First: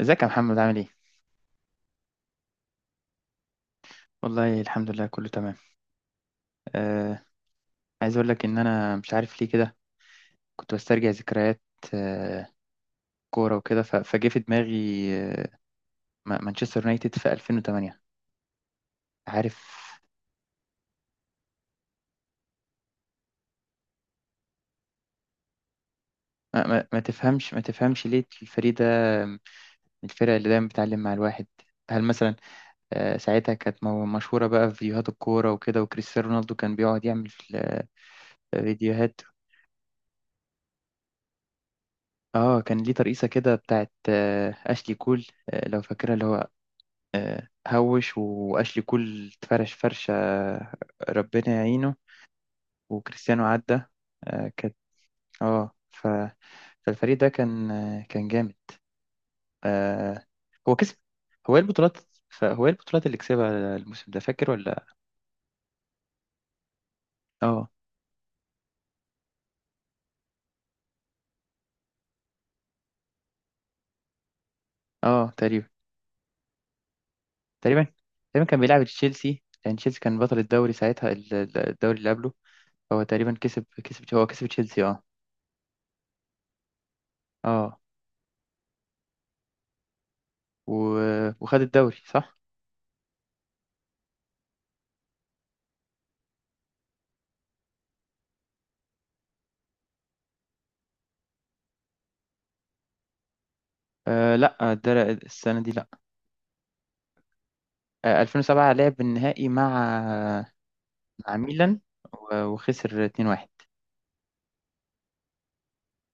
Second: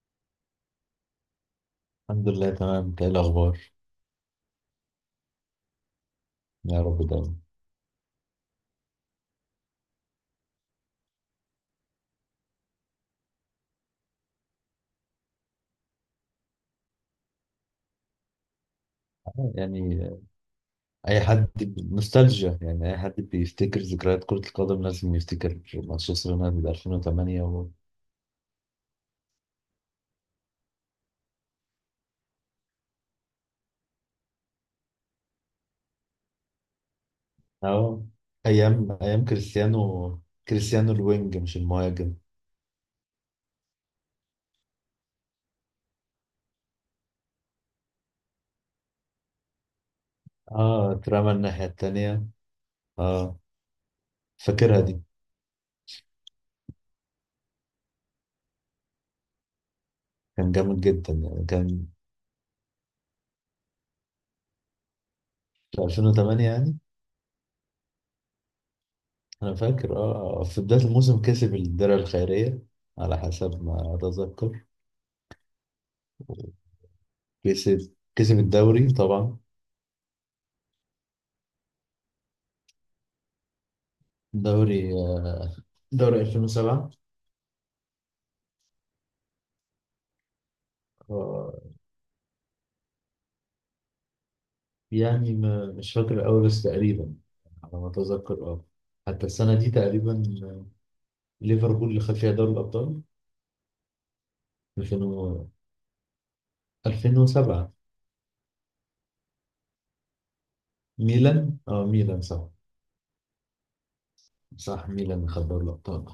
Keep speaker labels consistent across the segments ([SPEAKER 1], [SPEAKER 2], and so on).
[SPEAKER 1] ازيك يا محمد، عامل ايه؟
[SPEAKER 2] الحمد لله تمام. إنت ايه الاخبار؟
[SPEAKER 1] والله الحمد لله، كله تمام.
[SPEAKER 2] يا رب
[SPEAKER 1] آه.
[SPEAKER 2] دايما.
[SPEAKER 1] عايز اقول لك ان مش عارف ليه كده. كنت بسترجع ذكريات. آه. كوره وكده فجه في دماغي. آه. مانشستر يونايتد في 2008.
[SPEAKER 2] آه،
[SPEAKER 1] عارف؟
[SPEAKER 2] يعني اي حد نوستالجيا، يعني اي حد بيفتكر ذكريات كرة القدم لازم يفتكر مانشستر
[SPEAKER 1] ما,
[SPEAKER 2] يونايتد
[SPEAKER 1] ما, ما
[SPEAKER 2] 2008
[SPEAKER 1] تفهمش ما
[SPEAKER 2] و...
[SPEAKER 1] تفهمش ليه الفريق ده، من الفرق اللي دايما بتعلم مع الواحد. هل مثلا، آه، ساعتها كانت مشهوره بقى في فيديوهات الكوره وكده، وكريستيانو رونالدو كان بيقعد يعمل
[SPEAKER 2] اه، ايام
[SPEAKER 1] فيديوهات.
[SPEAKER 2] ايام كريستيانو. كريستيانو الوينج مش المهاجم.
[SPEAKER 1] اه، كان ليه ترقيصه كده بتاعت اشلي كول، لو فاكرها، اللي هو هوش واشلي كول اتفرش فرشه.
[SPEAKER 2] اه، اترمى
[SPEAKER 1] ربنا
[SPEAKER 2] الناحية
[SPEAKER 1] يعينه.
[SPEAKER 2] التانية. اه،
[SPEAKER 1] وكريستيانو عدى. كانت.
[SPEAKER 2] فاكرها دي.
[SPEAKER 1] اه فالفريق ده كان، كان جامد. آه،
[SPEAKER 2] كان
[SPEAKER 1] هو
[SPEAKER 2] جامد
[SPEAKER 1] كسب.
[SPEAKER 2] جدا يعني،
[SPEAKER 1] هو ايه
[SPEAKER 2] كان
[SPEAKER 1] البطولات؟ فهو ايه البطولات اللي كسبها الموسم ده، فاكر ولا؟
[SPEAKER 2] في 2008 يعني.
[SPEAKER 1] اه.
[SPEAKER 2] انا فاكر، اه في بداية الموسم كسب الدرع الخيرية على حسب ما اتذكر.
[SPEAKER 1] اه، تقريبا. تقريبا.
[SPEAKER 2] كسب كسب
[SPEAKER 1] تقريبا كان بيلعب
[SPEAKER 2] الدوري طبعا،
[SPEAKER 1] تشيلسي، لان تشيلسي كان بطل الدوري ساعتها الدوري اللي قبله. هو تقريبا كسب هو كسب تشيلسي،
[SPEAKER 2] دوري
[SPEAKER 1] اه.
[SPEAKER 2] دوري 2007.
[SPEAKER 1] اه و...
[SPEAKER 2] آه،
[SPEAKER 1] وخد الدوري، صح.
[SPEAKER 2] يعني مش فاكر أوي بس تقريبا، على ما أتذكر أه. حتى السنة دي تقريبا ليفربول اللي خد فيها دوري الأبطال
[SPEAKER 1] آه لا،
[SPEAKER 2] 2000
[SPEAKER 1] السنة دي لا.
[SPEAKER 2] 2007.
[SPEAKER 1] آه، 2007 لعب النهائي مع
[SPEAKER 2] ميلان،
[SPEAKER 1] ميلان.
[SPEAKER 2] ميلان صح.
[SPEAKER 1] وخسر 2-1.
[SPEAKER 2] صح، ميلان اللي خد دوري الأبطال.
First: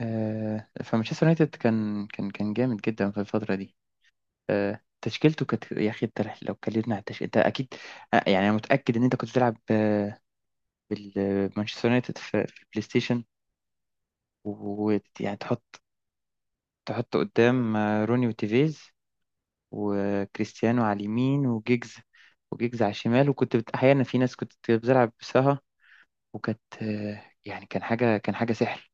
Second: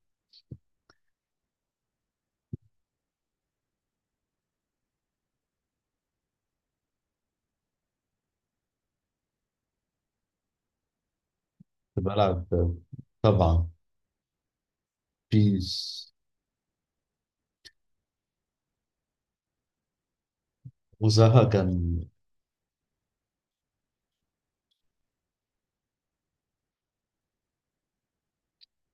[SPEAKER 1] آه، فمانشستر يونايتد كان جامد جدا في الفترة دي. آه، تشكيلته كانت، يا أخي أنت لو اتكلمنا على التشكيل أنت أكيد، آه، يعني أنا متأكد إن أنت كنت بتلعب مانشستر
[SPEAKER 2] كنت
[SPEAKER 1] يونايتد
[SPEAKER 2] بلعب
[SPEAKER 1] في البلاي ستيشن.
[SPEAKER 2] طبعا
[SPEAKER 1] ويعني
[SPEAKER 2] بيس،
[SPEAKER 1] تحط قدام روني وتيفيز، وكريستيانو على
[SPEAKER 2] وزها
[SPEAKER 1] اليمين، وجيجز
[SPEAKER 2] كان
[SPEAKER 1] وجيجز على الشمال. وكنت أحيانا في ناس كنت بتلعب بسها. وكانت، يعني كان حاجة سحر.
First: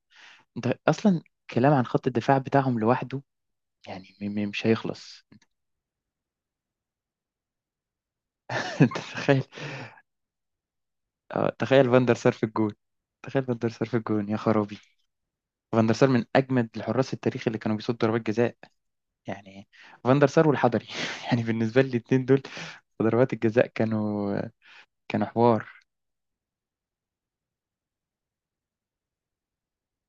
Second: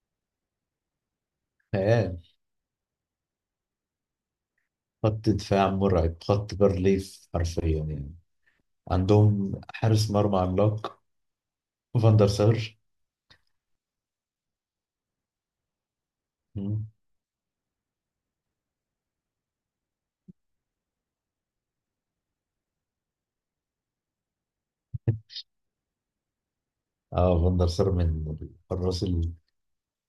[SPEAKER 1] انت اصلا، كلام عن خط
[SPEAKER 2] خيال.
[SPEAKER 1] الدفاع بتاعهم لوحده، يعني مش هيخلص.
[SPEAKER 2] خط دفاع مرعب، خط برليف حرفيا يعني.
[SPEAKER 1] انت تخيل!
[SPEAKER 2] عندهم حارس مرمى عملاق،
[SPEAKER 1] تخيل فاندر
[SPEAKER 2] فاندر
[SPEAKER 1] سار في
[SPEAKER 2] سار.
[SPEAKER 1] الجون. تخيل فاندر سار في الجون يا خرابي! فاندر سار من اجمد الحراس التاريخ اللي كانوا بيصدوا ضربات جزاء، يعني. فاندر سار والحضري، يعني بالنسبة لي الاتنين دول، ضربات الجزاء كانوا حوار.
[SPEAKER 2] اه، فاندر سار من الحراس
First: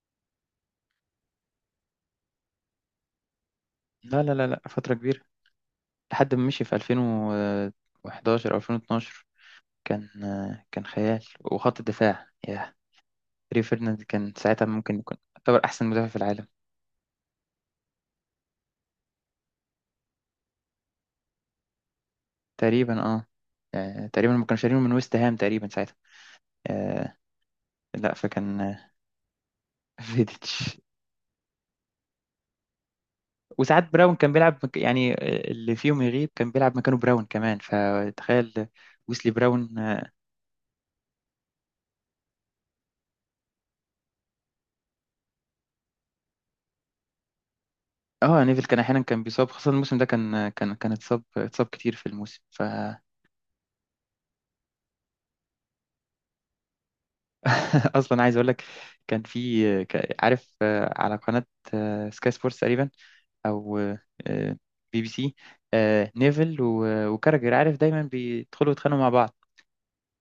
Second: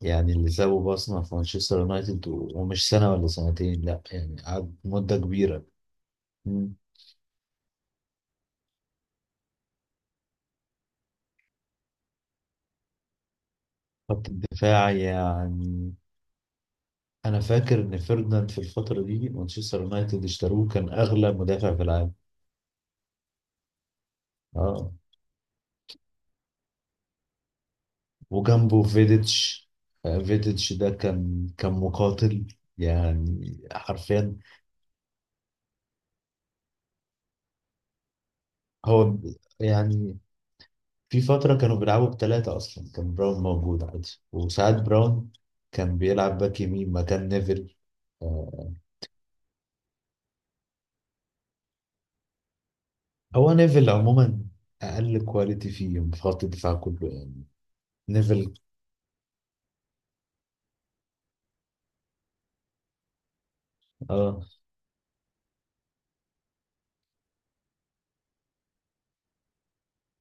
[SPEAKER 2] يعني اللي سابوا بصمة في مانشستر يونايتد، ومش سنة ولا سنتين لا،
[SPEAKER 1] لا، لا،
[SPEAKER 2] يعني
[SPEAKER 1] لا، لا،
[SPEAKER 2] قعد
[SPEAKER 1] فترة
[SPEAKER 2] مدة
[SPEAKER 1] كبيرة.
[SPEAKER 2] كبيرة.
[SPEAKER 1] لحد ما مشي
[SPEAKER 2] مم.
[SPEAKER 1] في 2011 او 2012. كان كان خيال. وخط الدفاع، ياه! ريو فيرديناند
[SPEAKER 2] خط
[SPEAKER 1] كان ساعتها
[SPEAKER 2] الدفاع
[SPEAKER 1] ممكن يكون يعتبر أحسن
[SPEAKER 2] يعني،
[SPEAKER 1] مدافع في العالم.
[SPEAKER 2] أنا فاكر إن فيرديناند في الفترة دي مانشستر يونايتد اشتروه، كان أغلى مدافع في العالم.
[SPEAKER 1] تقريبا، اه. آه، تقريبا ما كانوا شارينه من
[SPEAKER 2] اه،
[SPEAKER 1] ويست هام تقريبا ساعتها. آه، لا فكان،
[SPEAKER 2] وجنبه فيديتش. فيديتش
[SPEAKER 1] فيديتش.
[SPEAKER 2] ده كان مقاتل يعني،
[SPEAKER 1] وساعات براون كان
[SPEAKER 2] حرفيا.
[SPEAKER 1] بيلعب يعني، اللي فيهم يغيب كان بيلعب مكانه براون كمان، فتخيل.
[SPEAKER 2] هو
[SPEAKER 1] ويسلي براون، اه.
[SPEAKER 2] يعني في فترة كانوا بيلعبوا بثلاثة أصلا، كان براون موجود عادي، وساعات باك براون كان بيلعب باك يمين مكان نيفل.
[SPEAKER 1] نيفل
[SPEAKER 2] آه،
[SPEAKER 1] كان احيانا كان بيصاب، خاصة الموسم ده كان، كان اتصاب كتير في الموسم فاصلا.
[SPEAKER 2] هو نيفل عموما أقل كواليتي فيه في خط الدفاع كله يعني،
[SPEAKER 1] عايز اقول
[SPEAKER 2] نيفل.
[SPEAKER 1] لك، كان في عارف، على قناة سكاي سبورتس تقريبا، او
[SPEAKER 2] اه،
[SPEAKER 1] BBC، آه، نيفل وكاراجر، عارف، دايما بيدخلوا يتخانقوا مع بعض.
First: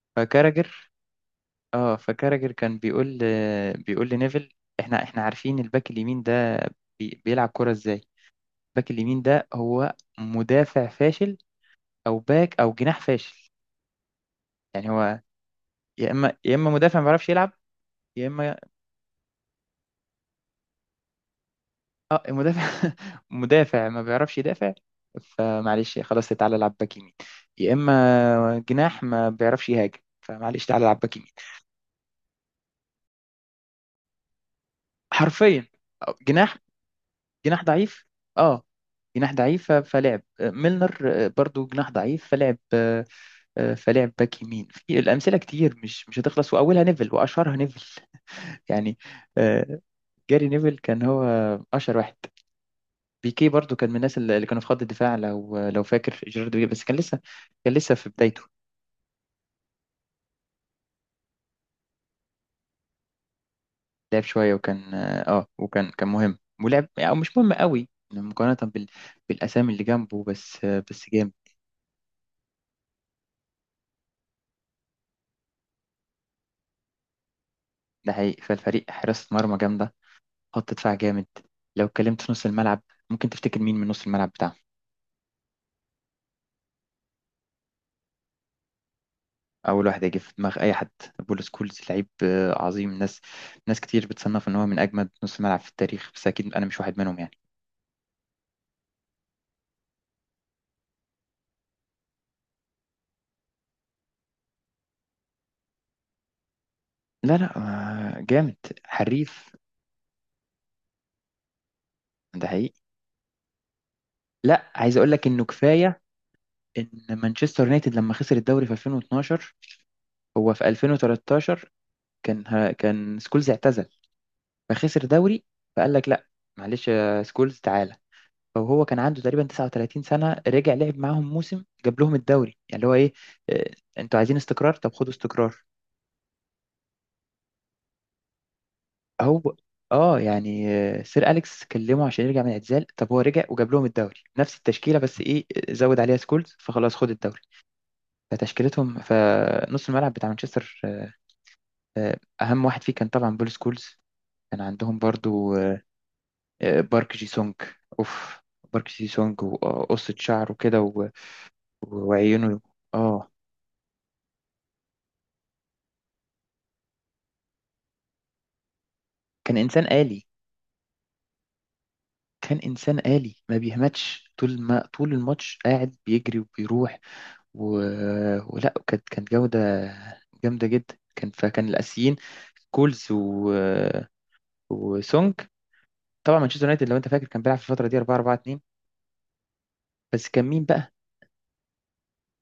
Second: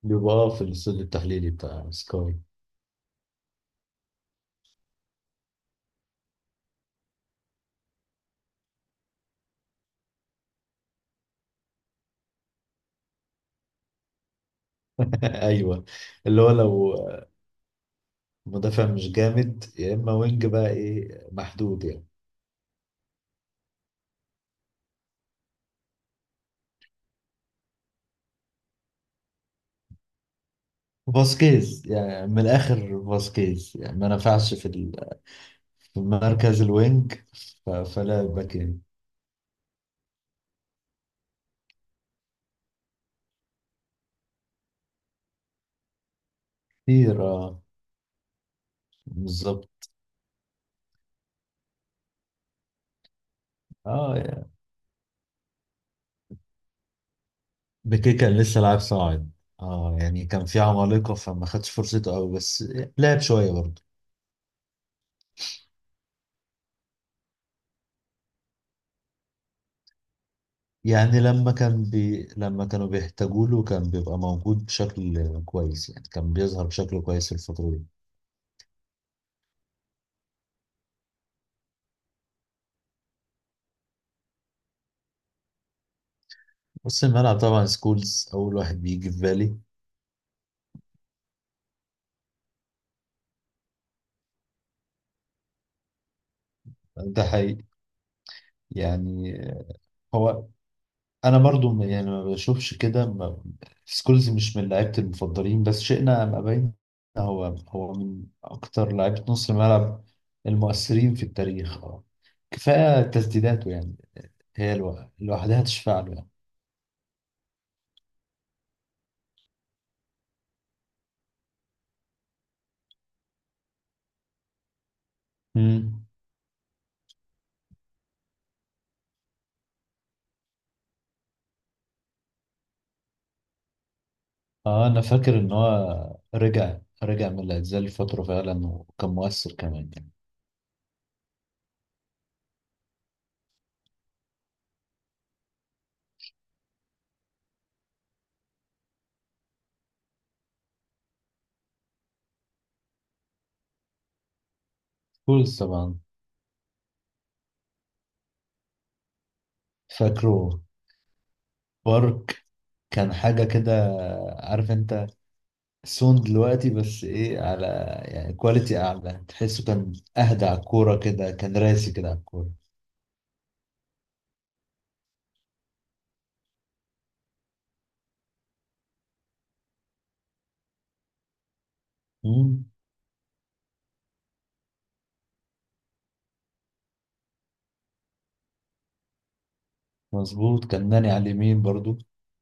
[SPEAKER 2] بيبقى في
[SPEAKER 1] فكاراجر
[SPEAKER 2] الاستوديو التحليلي بتاع
[SPEAKER 1] اه
[SPEAKER 2] سكاي.
[SPEAKER 1] فكاراجر كان بيقول لنيفل، احنا عارفين الباك اليمين ده بيلعب كرة ازاي. الباك اليمين ده هو مدافع فاشل، او باك او جناح فاشل. يعني هو
[SPEAKER 2] ايوه.
[SPEAKER 1] يا اما
[SPEAKER 2] اللي هو
[SPEAKER 1] يا اما
[SPEAKER 2] لو
[SPEAKER 1] مدافع ما بيعرفش يلعب، يا اما،
[SPEAKER 2] مدافع مش جامد يا اما وينج بقى ايه، محدود يعني.
[SPEAKER 1] اه المدافع، مدافع ما بيعرفش يدافع، فمعلش خلاص تعالى العب باك يمين. يا اما جناح ما بيعرفش يهاجم، فمعلش تعالى العب باك يمين.
[SPEAKER 2] فاسكيز يعني، من الاخر فاسكيز يعني ما نفعش في
[SPEAKER 1] حرفيا.
[SPEAKER 2] في
[SPEAKER 1] جناح.
[SPEAKER 2] مركز الوينج.
[SPEAKER 1] جناح ضعيف.
[SPEAKER 2] فلا باك.
[SPEAKER 1] اه، جناح ضعيف فلعب ميلنر، برضو جناح ضعيف، فلعب فلعب باك يمين. في الامثله كتير، مش هتخلص، واولها نيفل،
[SPEAKER 2] كتير،
[SPEAKER 1] واشهرها
[SPEAKER 2] اه.
[SPEAKER 1] نيفل. يعني، آه،
[SPEAKER 2] بالظبط،
[SPEAKER 1] جاري نيفل كان هو اشهر واحد. بيكي برضو كان من
[SPEAKER 2] اه.
[SPEAKER 1] الناس اللي
[SPEAKER 2] يعني
[SPEAKER 1] كانوا في خط الدفاع، لو فاكر، جيرارد بيكي، بس كان لسه في
[SPEAKER 2] بيكي كان
[SPEAKER 1] بدايته.
[SPEAKER 2] لسه لاعب صاعد، اه. يعني كان في عمالقة فما خدش فرصته قوي بس لعب شوية برضه.
[SPEAKER 1] لعب شوية، وكان اه آه، وكان كان مهم ولعب، او مش مهم قوي، مقارنة بالاسامي اللي جنبه، بس بس
[SPEAKER 2] يعني
[SPEAKER 1] جامد.
[SPEAKER 2] لما كانوا بيحتاجوا له كان بيبقى موجود بشكل كويس، يعني كان بيظهر بشكل كويس في الفترة دي.
[SPEAKER 1] ده حقيقي. فالفريق، حراسة مرمى جامدة، خط دفاع جامد. لو اتكلمت في نص الملعب، ممكن تفتكر مين من نص الملعب بتاعهم؟
[SPEAKER 2] بص الملعب طبعا، سكولز أول واحد بيجي في بالي.
[SPEAKER 1] اول واحد هيجي في دماغ اي حد، بول سكولز، لعيب عظيم. ناس، ناس كتير بتصنف ان هو من اجمد نص ملعب في التاريخ، بس اكيد انا مش واحد منهم،
[SPEAKER 2] ده
[SPEAKER 1] يعني.
[SPEAKER 2] حقيقي يعني. هو، انا برضو يعني ما بشوفش كده، سكولز مش من لعيبتي المفضلين، بس شئنا ام ابينا
[SPEAKER 1] لا،
[SPEAKER 2] هو
[SPEAKER 1] لا،
[SPEAKER 2] هو من
[SPEAKER 1] جامد،
[SPEAKER 2] اكتر لعيبه نص
[SPEAKER 1] حريف.
[SPEAKER 2] الملعب المؤثرين في التاريخ، اه.
[SPEAKER 1] ده حقيقي.
[SPEAKER 2] كفايه تسديداته يعني،
[SPEAKER 1] لا
[SPEAKER 2] هي
[SPEAKER 1] عايز اقول لك انه
[SPEAKER 2] لوحدها تشفع
[SPEAKER 1] كفايه
[SPEAKER 2] له يعني.
[SPEAKER 1] ان مانشستر يونايتد لما خسر الدوري في 2012، هو في 2013 كان سكولز اعتزل، فخسر دوري. فقال
[SPEAKER 2] مم.
[SPEAKER 1] لك لا، معلش يا سكولز تعالى. فهو كان عنده تقريبا 39 سنه، رجع لعب معاهم موسم، جاب لهم الدوري، يعني اللي هو ايه، آه، انتوا عايزين استقرار،
[SPEAKER 2] اه
[SPEAKER 1] طب
[SPEAKER 2] انا
[SPEAKER 1] خدوا
[SPEAKER 2] فاكر ان
[SPEAKER 1] استقرار.
[SPEAKER 2] هو رجع رجع من الاعتزال لفتره فعلا، وكان مؤثر
[SPEAKER 1] هو،
[SPEAKER 2] كمان يعني.
[SPEAKER 1] اه، يعني سير اليكس كلمه عشان يرجع من الاعتزال، طب هو رجع وجاب لهم الدوري نفس التشكيله، بس ايه، زود عليها سكولز، فخلاص خد الدوري. فتشكيلتهم، فنص الملعب بتاع مانشستر، آه، اهم واحد فيه كان طبعا بول سكولز. كان عندهم برضو
[SPEAKER 2] سكولز طبعا.
[SPEAKER 1] بارك جي سونج. اوف! بارك جي سونج وقصة شعره
[SPEAKER 2] فاكره.
[SPEAKER 1] كده
[SPEAKER 2] بارك،
[SPEAKER 1] وعيونه،
[SPEAKER 2] كان
[SPEAKER 1] اه.
[SPEAKER 2] حاجه كده. عارف انت. سون دلوقتي بس ايه، على يعني كواليتي اعلى،
[SPEAKER 1] كان
[SPEAKER 2] تحسه
[SPEAKER 1] انسان
[SPEAKER 2] كان
[SPEAKER 1] آلي.
[SPEAKER 2] اهدى على الكوره كده، كان راسي كده على الكوره.
[SPEAKER 1] كان انسان آلي ما بيهمتش، طول ما طول الماتش قاعد بيجري وبيروح و... ولا كانت، كانت جودة جامدة جدا. كان الاسيين
[SPEAKER 2] مم،
[SPEAKER 1] كولز وسونج. طبعا مانشستر يونايتد، لو انت فاكر، كان بيلعب في الفترة دي 4 4 2. بس كان مين
[SPEAKER 2] مظبوط. كان
[SPEAKER 1] بقى؟
[SPEAKER 2] ناني على اليمين برضو،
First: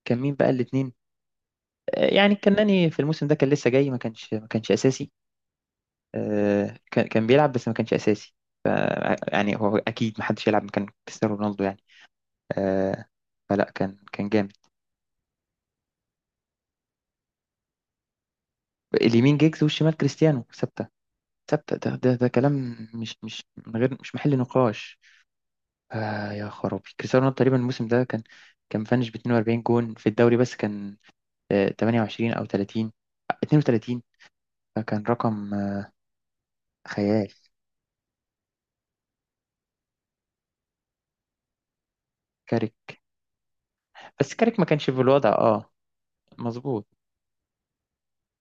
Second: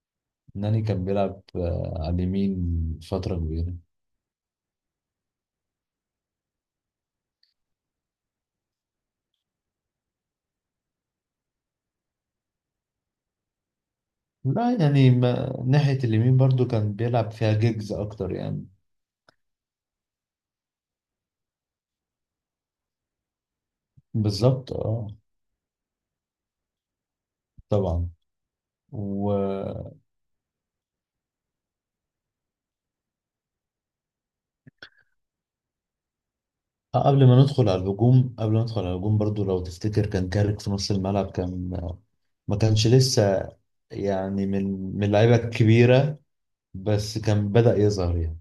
[SPEAKER 2] ناني
[SPEAKER 1] الاتنين
[SPEAKER 2] كان بيلعب
[SPEAKER 1] آه،
[SPEAKER 2] على
[SPEAKER 1] يعني
[SPEAKER 2] اليمين
[SPEAKER 1] الكناني في الموسم ده
[SPEAKER 2] فتره
[SPEAKER 1] كان لسه
[SPEAKER 2] كبيره.
[SPEAKER 1] جاي، ما كانش اساسي. آه، كان بيلعب بس ما كانش اساسي. ف يعني هو اكيد ما حدش يلعب مكان كريستيانو رونالدو، يعني. آه، فلا كان جامد.
[SPEAKER 2] لا يعني، ما ناحيه اليمين برضو كان بيلعب فيها جيجز اكتر يعني.
[SPEAKER 1] اليمين جيجز، والشمال كريستيانو ثابته. ثابته، ده كلام مش مش من غير مش محل
[SPEAKER 2] بالظبط،
[SPEAKER 1] نقاش.
[SPEAKER 2] اه.
[SPEAKER 1] آه، يا خرابي، كريستيانو رونالدو تقريبا الموسم ده
[SPEAKER 2] طبعا.
[SPEAKER 1] كان، كان مفنش ب
[SPEAKER 2] و
[SPEAKER 1] 42 جون في الدوري، بس كان 28 او 30، 32. فكان رقم
[SPEAKER 2] آه،
[SPEAKER 1] خيال.
[SPEAKER 2] قبل ما ندخل على الهجوم برضو لو تفتكر كان كارك في نص الملعب كان آه، ما كانش لسه،
[SPEAKER 1] بس
[SPEAKER 2] يعني
[SPEAKER 1] كاريك ما
[SPEAKER 2] من
[SPEAKER 1] كانش في
[SPEAKER 2] من
[SPEAKER 1] الوضع،
[SPEAKER 2] اللعيبه
[SPEAKER 1] اه.
[SPEAKER 2] الكبيره،
[SPEAKER 1] مظبوط.
[SPEAKER 2] بس كان بدأ يظهر يعني.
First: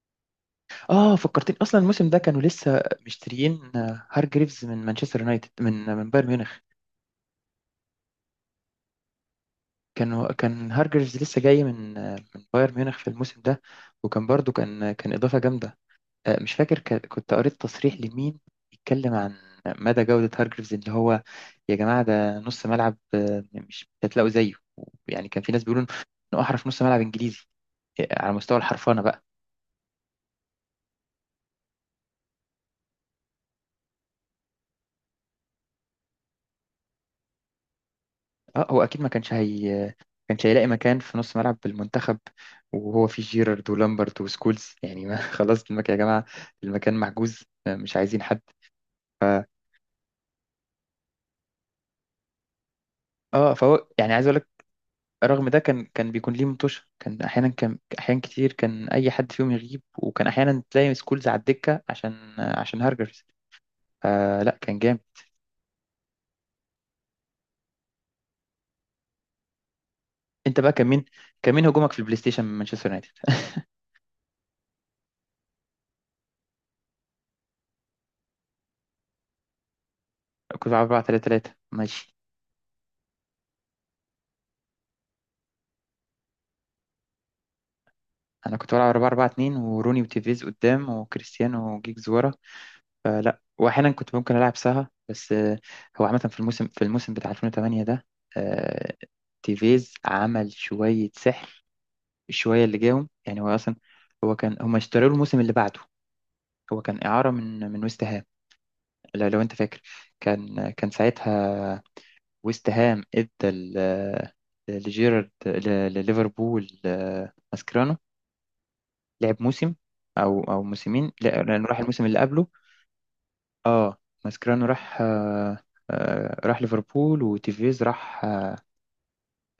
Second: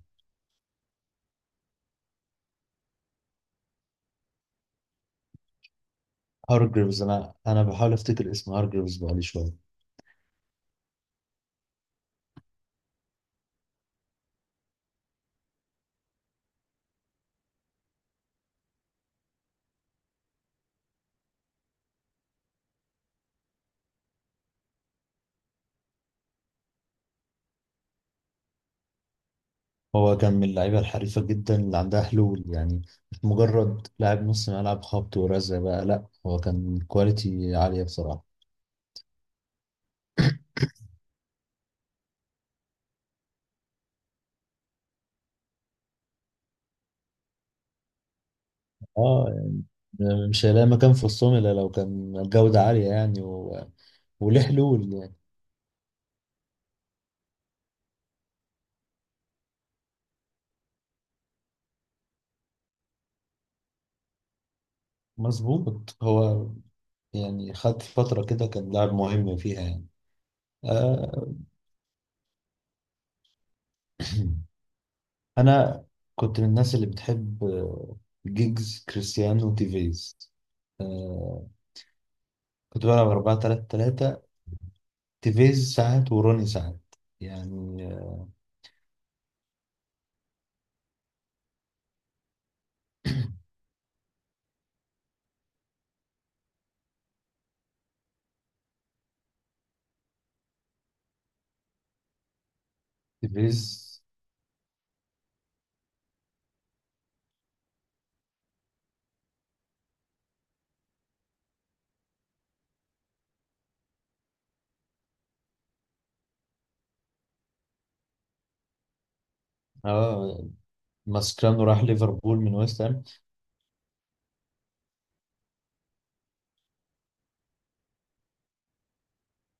[SPEAKER 1] اه، فكرتني اصلا الموسم ده كانوا لسه مشتريين هارجريفز من مانشستر يونايتد من بايرن ميونخ.
[SPEAKER 2] هارجريفز، انا بحاول افتكر اسم هارجريفز بقالي شويه.
[SPEAKER 1] كان هارجريفز لسه جاي من بايرن ميونخ في الموسم ده. وكان برضو كان اضافه جامده. آه، مش فاكر، كنت قريت تصريح لمين يتكلم عن مدى جوده هارجريفز، اللي هو، يا جماعه ده نص ملعب مش هتلاقوا زيه، يعني. كان في ناس بيقولوا انه احرف نص ملعب انجليزي، على مستوى الحرفنه بقى.
[SPEAKER 2] هو كان من اللعيبه الحريفه جدا اللي عندها حلول يعني، مش مجرد لاعب نص ملعب خبط ورزع بقى، لا هو كان كواليتي عاليه بصراحه.
[SPEAKER 1] اه هو اكيد ما كانش هيلاقي مكان في نص ملعب بالمنتخب، وهو فيه جيرارد ولامبرت وسكولز، يعني ما خلاص المكان يا جماعه، المكان محجوز مش عايزين حد. ف...
[SPEAKER 2] اه، يعني مش هيلاقي مكان في وسطهم الا لو كان الجوده عاليه يعني،
[SPEAKER 1] اه
[SPEAKER 2] و...
[SPEAKER 1] فهو، يعني عايز اقول
[SPEAKER 2] وليه
[SPEAKER 1] لك،
[SPEAKER 2] حلول يعني.
[SPEAKER 1] رغم ده كان بيكون ليه مطوشه، كان احيانا، كان احيان كتير، كان اي حد فيهم يغيب وكان احيانا تلاقي سكولز على الدكه عشان هارجرز آه، لا كان جامد.
[SPEAKER 2] مظبوط. هو يعني خد فتره كده كان لاعب مهم فيها يعني.
[SPEAKER 1] انت بقى، كان مين
[SPEAKER 2] آه
[SPEAKER 1] كان مين هجومك في البلاي ستيشن من مانشستر يونايتد؟
[SPEAKER 2] انا كنت من الناس اللي بتحب جيجز كريستيانو تيفيز،
[SPEAKER 1] كنت 4 3
[SPEAKER 2] آه،
[SPEAKER 1] 3 ماشي.
[SPEAKER 2] كنت بلعب 4 3 3، تيفيز ساعات وروني ساعات يعني
[SPEAKER 1] انا كنت بلعب 4 4 2، وروني وتيفيز قدام، وكريستيانو وجيجز ورا. فلا، واحيانا كنت ممكن العب سها، بس هو عامه، في الموسم، بتاع 2008 ده، آه، تيفيز عمل شويه سحر، الشويه اللي جاهم، يعني هو
[SPEAKER 2] تيفيز،
[SPEAKER 1] اصلا هو كان، هم اشتروا له الموسم اللي بعده، هو كان اعاره من ويست هام، لو انت فاكر، كان ساعتها ويست هام ادى لجيرارد، لليفربول ماسكرانو. لعب موسم، او
[SPEAKER 2] اه.
[SPEAKER 1] او موسمين،
[SPEAKER 2] ماسكرانو
[SPEAKER 1] لانه راح
[SPEAKER 2] راح
[SPEAKER 1] الموسم اللي
[SPEAKER 2] ليفربول
[SPEAKER 1] قبله.
[SPEAKER 2] من ويست هام،
[SPEAKER 1] اه، ماسكرانو راح، راح ليفربول، وتيفيز راح آه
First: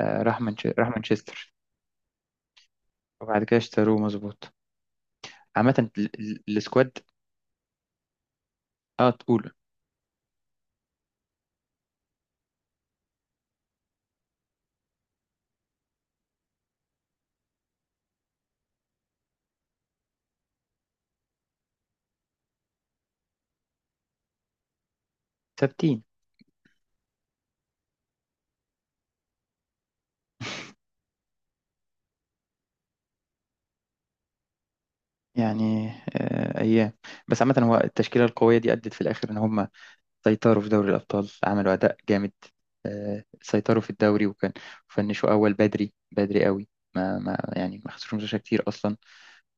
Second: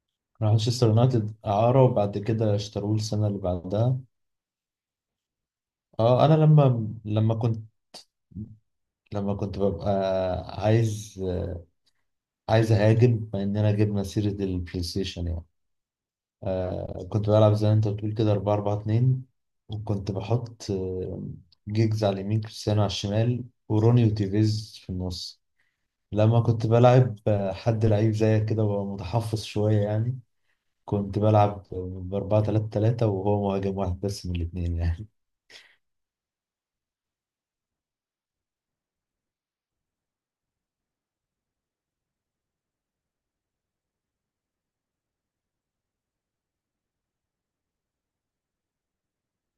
[SPEAKER 1] آه، راح
[SPEAKER 2] راح مانشستر
[SPEAKER 1] راح
[SPEAKER 2] يونايتد
[SPEAKER 1] مانشستر،
[SPEAKER 2] اعاره وبعد كده اشتروه السنه اللي
[SPEAKER 1] وبعد كده اشتروه،
[SPEAKER 2] بعدها.
[SPEAKER 1] مظبوط. عامة
[SPEAKER 2] اه انا لما
[SPEAKER 1] السكواد،
[SPEAKER 2] لما كنت،
[SPEAKER 1] اه
[SPEAKER 2] لما
[SPEAKER 1] تقول،
[SPEAKER 2] كنت ببقى عايز آه، عايز اهاجم، مع اننا جبنا سيره البلاي ستيشن يعني. كنت بلعب زي ما انت بتقول كده 4 4 2، وكنت بحط جيجز على اليمين، كريستيانو على الشمال، وروني وتيفيز في النص.
[SPEAKER 1] ثابتين،
[SPEAKER 2] لما كنت بلعب حد لعيب زيك كده وهو متحفظ شوية يعني، كنت بلعب ب 4 3 3 وهو مهاجم واحد بس من الاثنين يعني.
[SPEAKER 1] يعني آه ايام. بس عامة هو التشكيلة القوية دي أدت في الآخر إن هم سيطروا في دوري الأبطال، عملوا أداء جامد. آه، سيطروا في الدوري وكان، فنشوا أول، بدري بدري قوي، ما ما يعني ما خسروش ماتشات كتير أصلا.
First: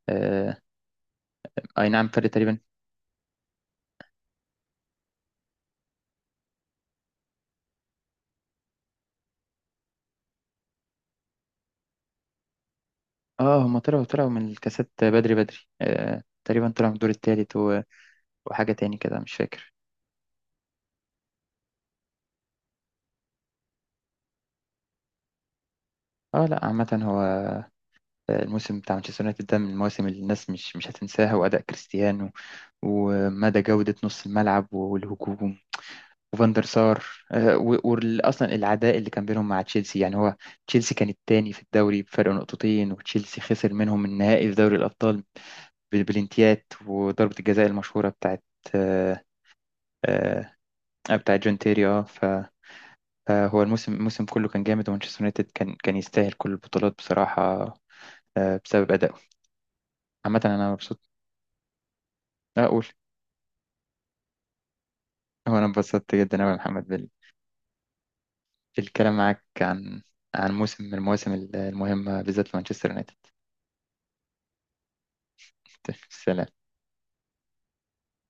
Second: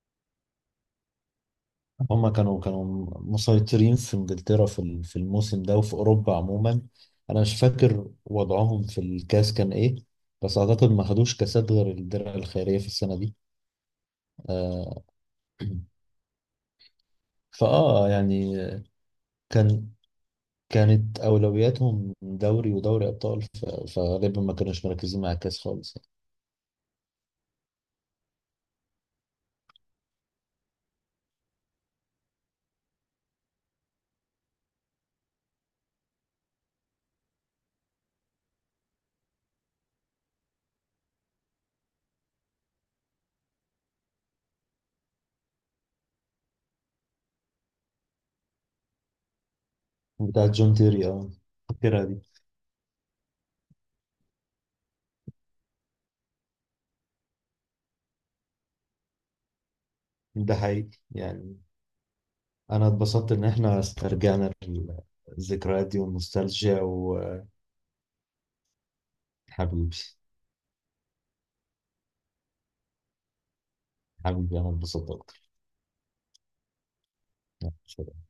[SPEAKER 1] آه، اي نعم، فرق
[SPEAKER 2] هما
[SPEAKER 1] تقريبا.
[SPEAKER 2] كانوا مسيطرين في انجلترا في في الموسم ده وفي اوروبا عموما. انا مش فاكر وضعهم في الكاس كان ايه، بس اعتقد ما خدوش كاسات غير الدرع الخيرية في السنة دي.
[SPEAKER 1] اه هم طلعوا من الكاسات
[SPEAKER 2] آه،
[SPEAKER 1] بدري بدري، آه تقريبا طلعوا من الدور التالت،
[SPEAKER 2] يعني
[SPEAKER 1] وحاجة تاني كده مش فاكر.
[SPEAKER 2] كان كانت اولوياتهم دوري ودوري ابطال فغالبا ما كانوش مركزين مع الكاس خالص يعني.
[SPEAKER 1] اه لا، عامة هو الموسم بتاع مانشستر يونايتد ده من المواسم اللي الناس مش هتنساها، وأداء كريستيانو، ومدى جودة نص الملعب والهجوم، وفاندر سار، وأصلا العداء اللي كان بينهم مع تشيلسي. يعني هو، تشيلسي كان التاني في الدوري بفرق نقطتين، وتشيلسي خسر منهم النهائي في دوري الأبطال بالبلنتيات، وضربة الجزاء المشهورة بتاعت آه،
[SPEAKER 2] بتاعت
[SPEAKER 1] آه،
[SPEAKER 2] جون تيري، اه
[SPEAKER 1] بتاع جون تيري، اه
[SPEAKER 2] فاكرها دي.
[SPEAKER 1] فهو الموسم، الموسم كله كان جامد، ومانشستر يونايتد كان يستاهل كل البطولات بصراحة، بسبب أدائه. عامة
[SPEAKER 2] ده
[SPEAKER 1] أنا
[SPEAKER 2] حقيقي
[SPEAKER 1] مبسوط.
[SPEAKER 2] يعني،
[SPEAKER 1] أقول
[SPEAKER 2] انا اتبسطت ان احنا استرجعنا
[SPEAKER 1] هو، أنا
[SPEAKER 2] الذكريات دي
[SPEAKER 1] انبسطت جدا أوي يا
[SPEAKER 2] والنوستالجيا.
[SPEAKER 1] محمد بالكلام معاك
[SPEAKER 2] وحبيبي،
[SPEAKER 1] عن موسم من المواسم المهمة بالذات لمانشستر يونايتد.
[SPEAKER 2] حبيبي انا اتبسطت
[SPEAKER 1] سلام.
[SPEAKER 2] اكتر.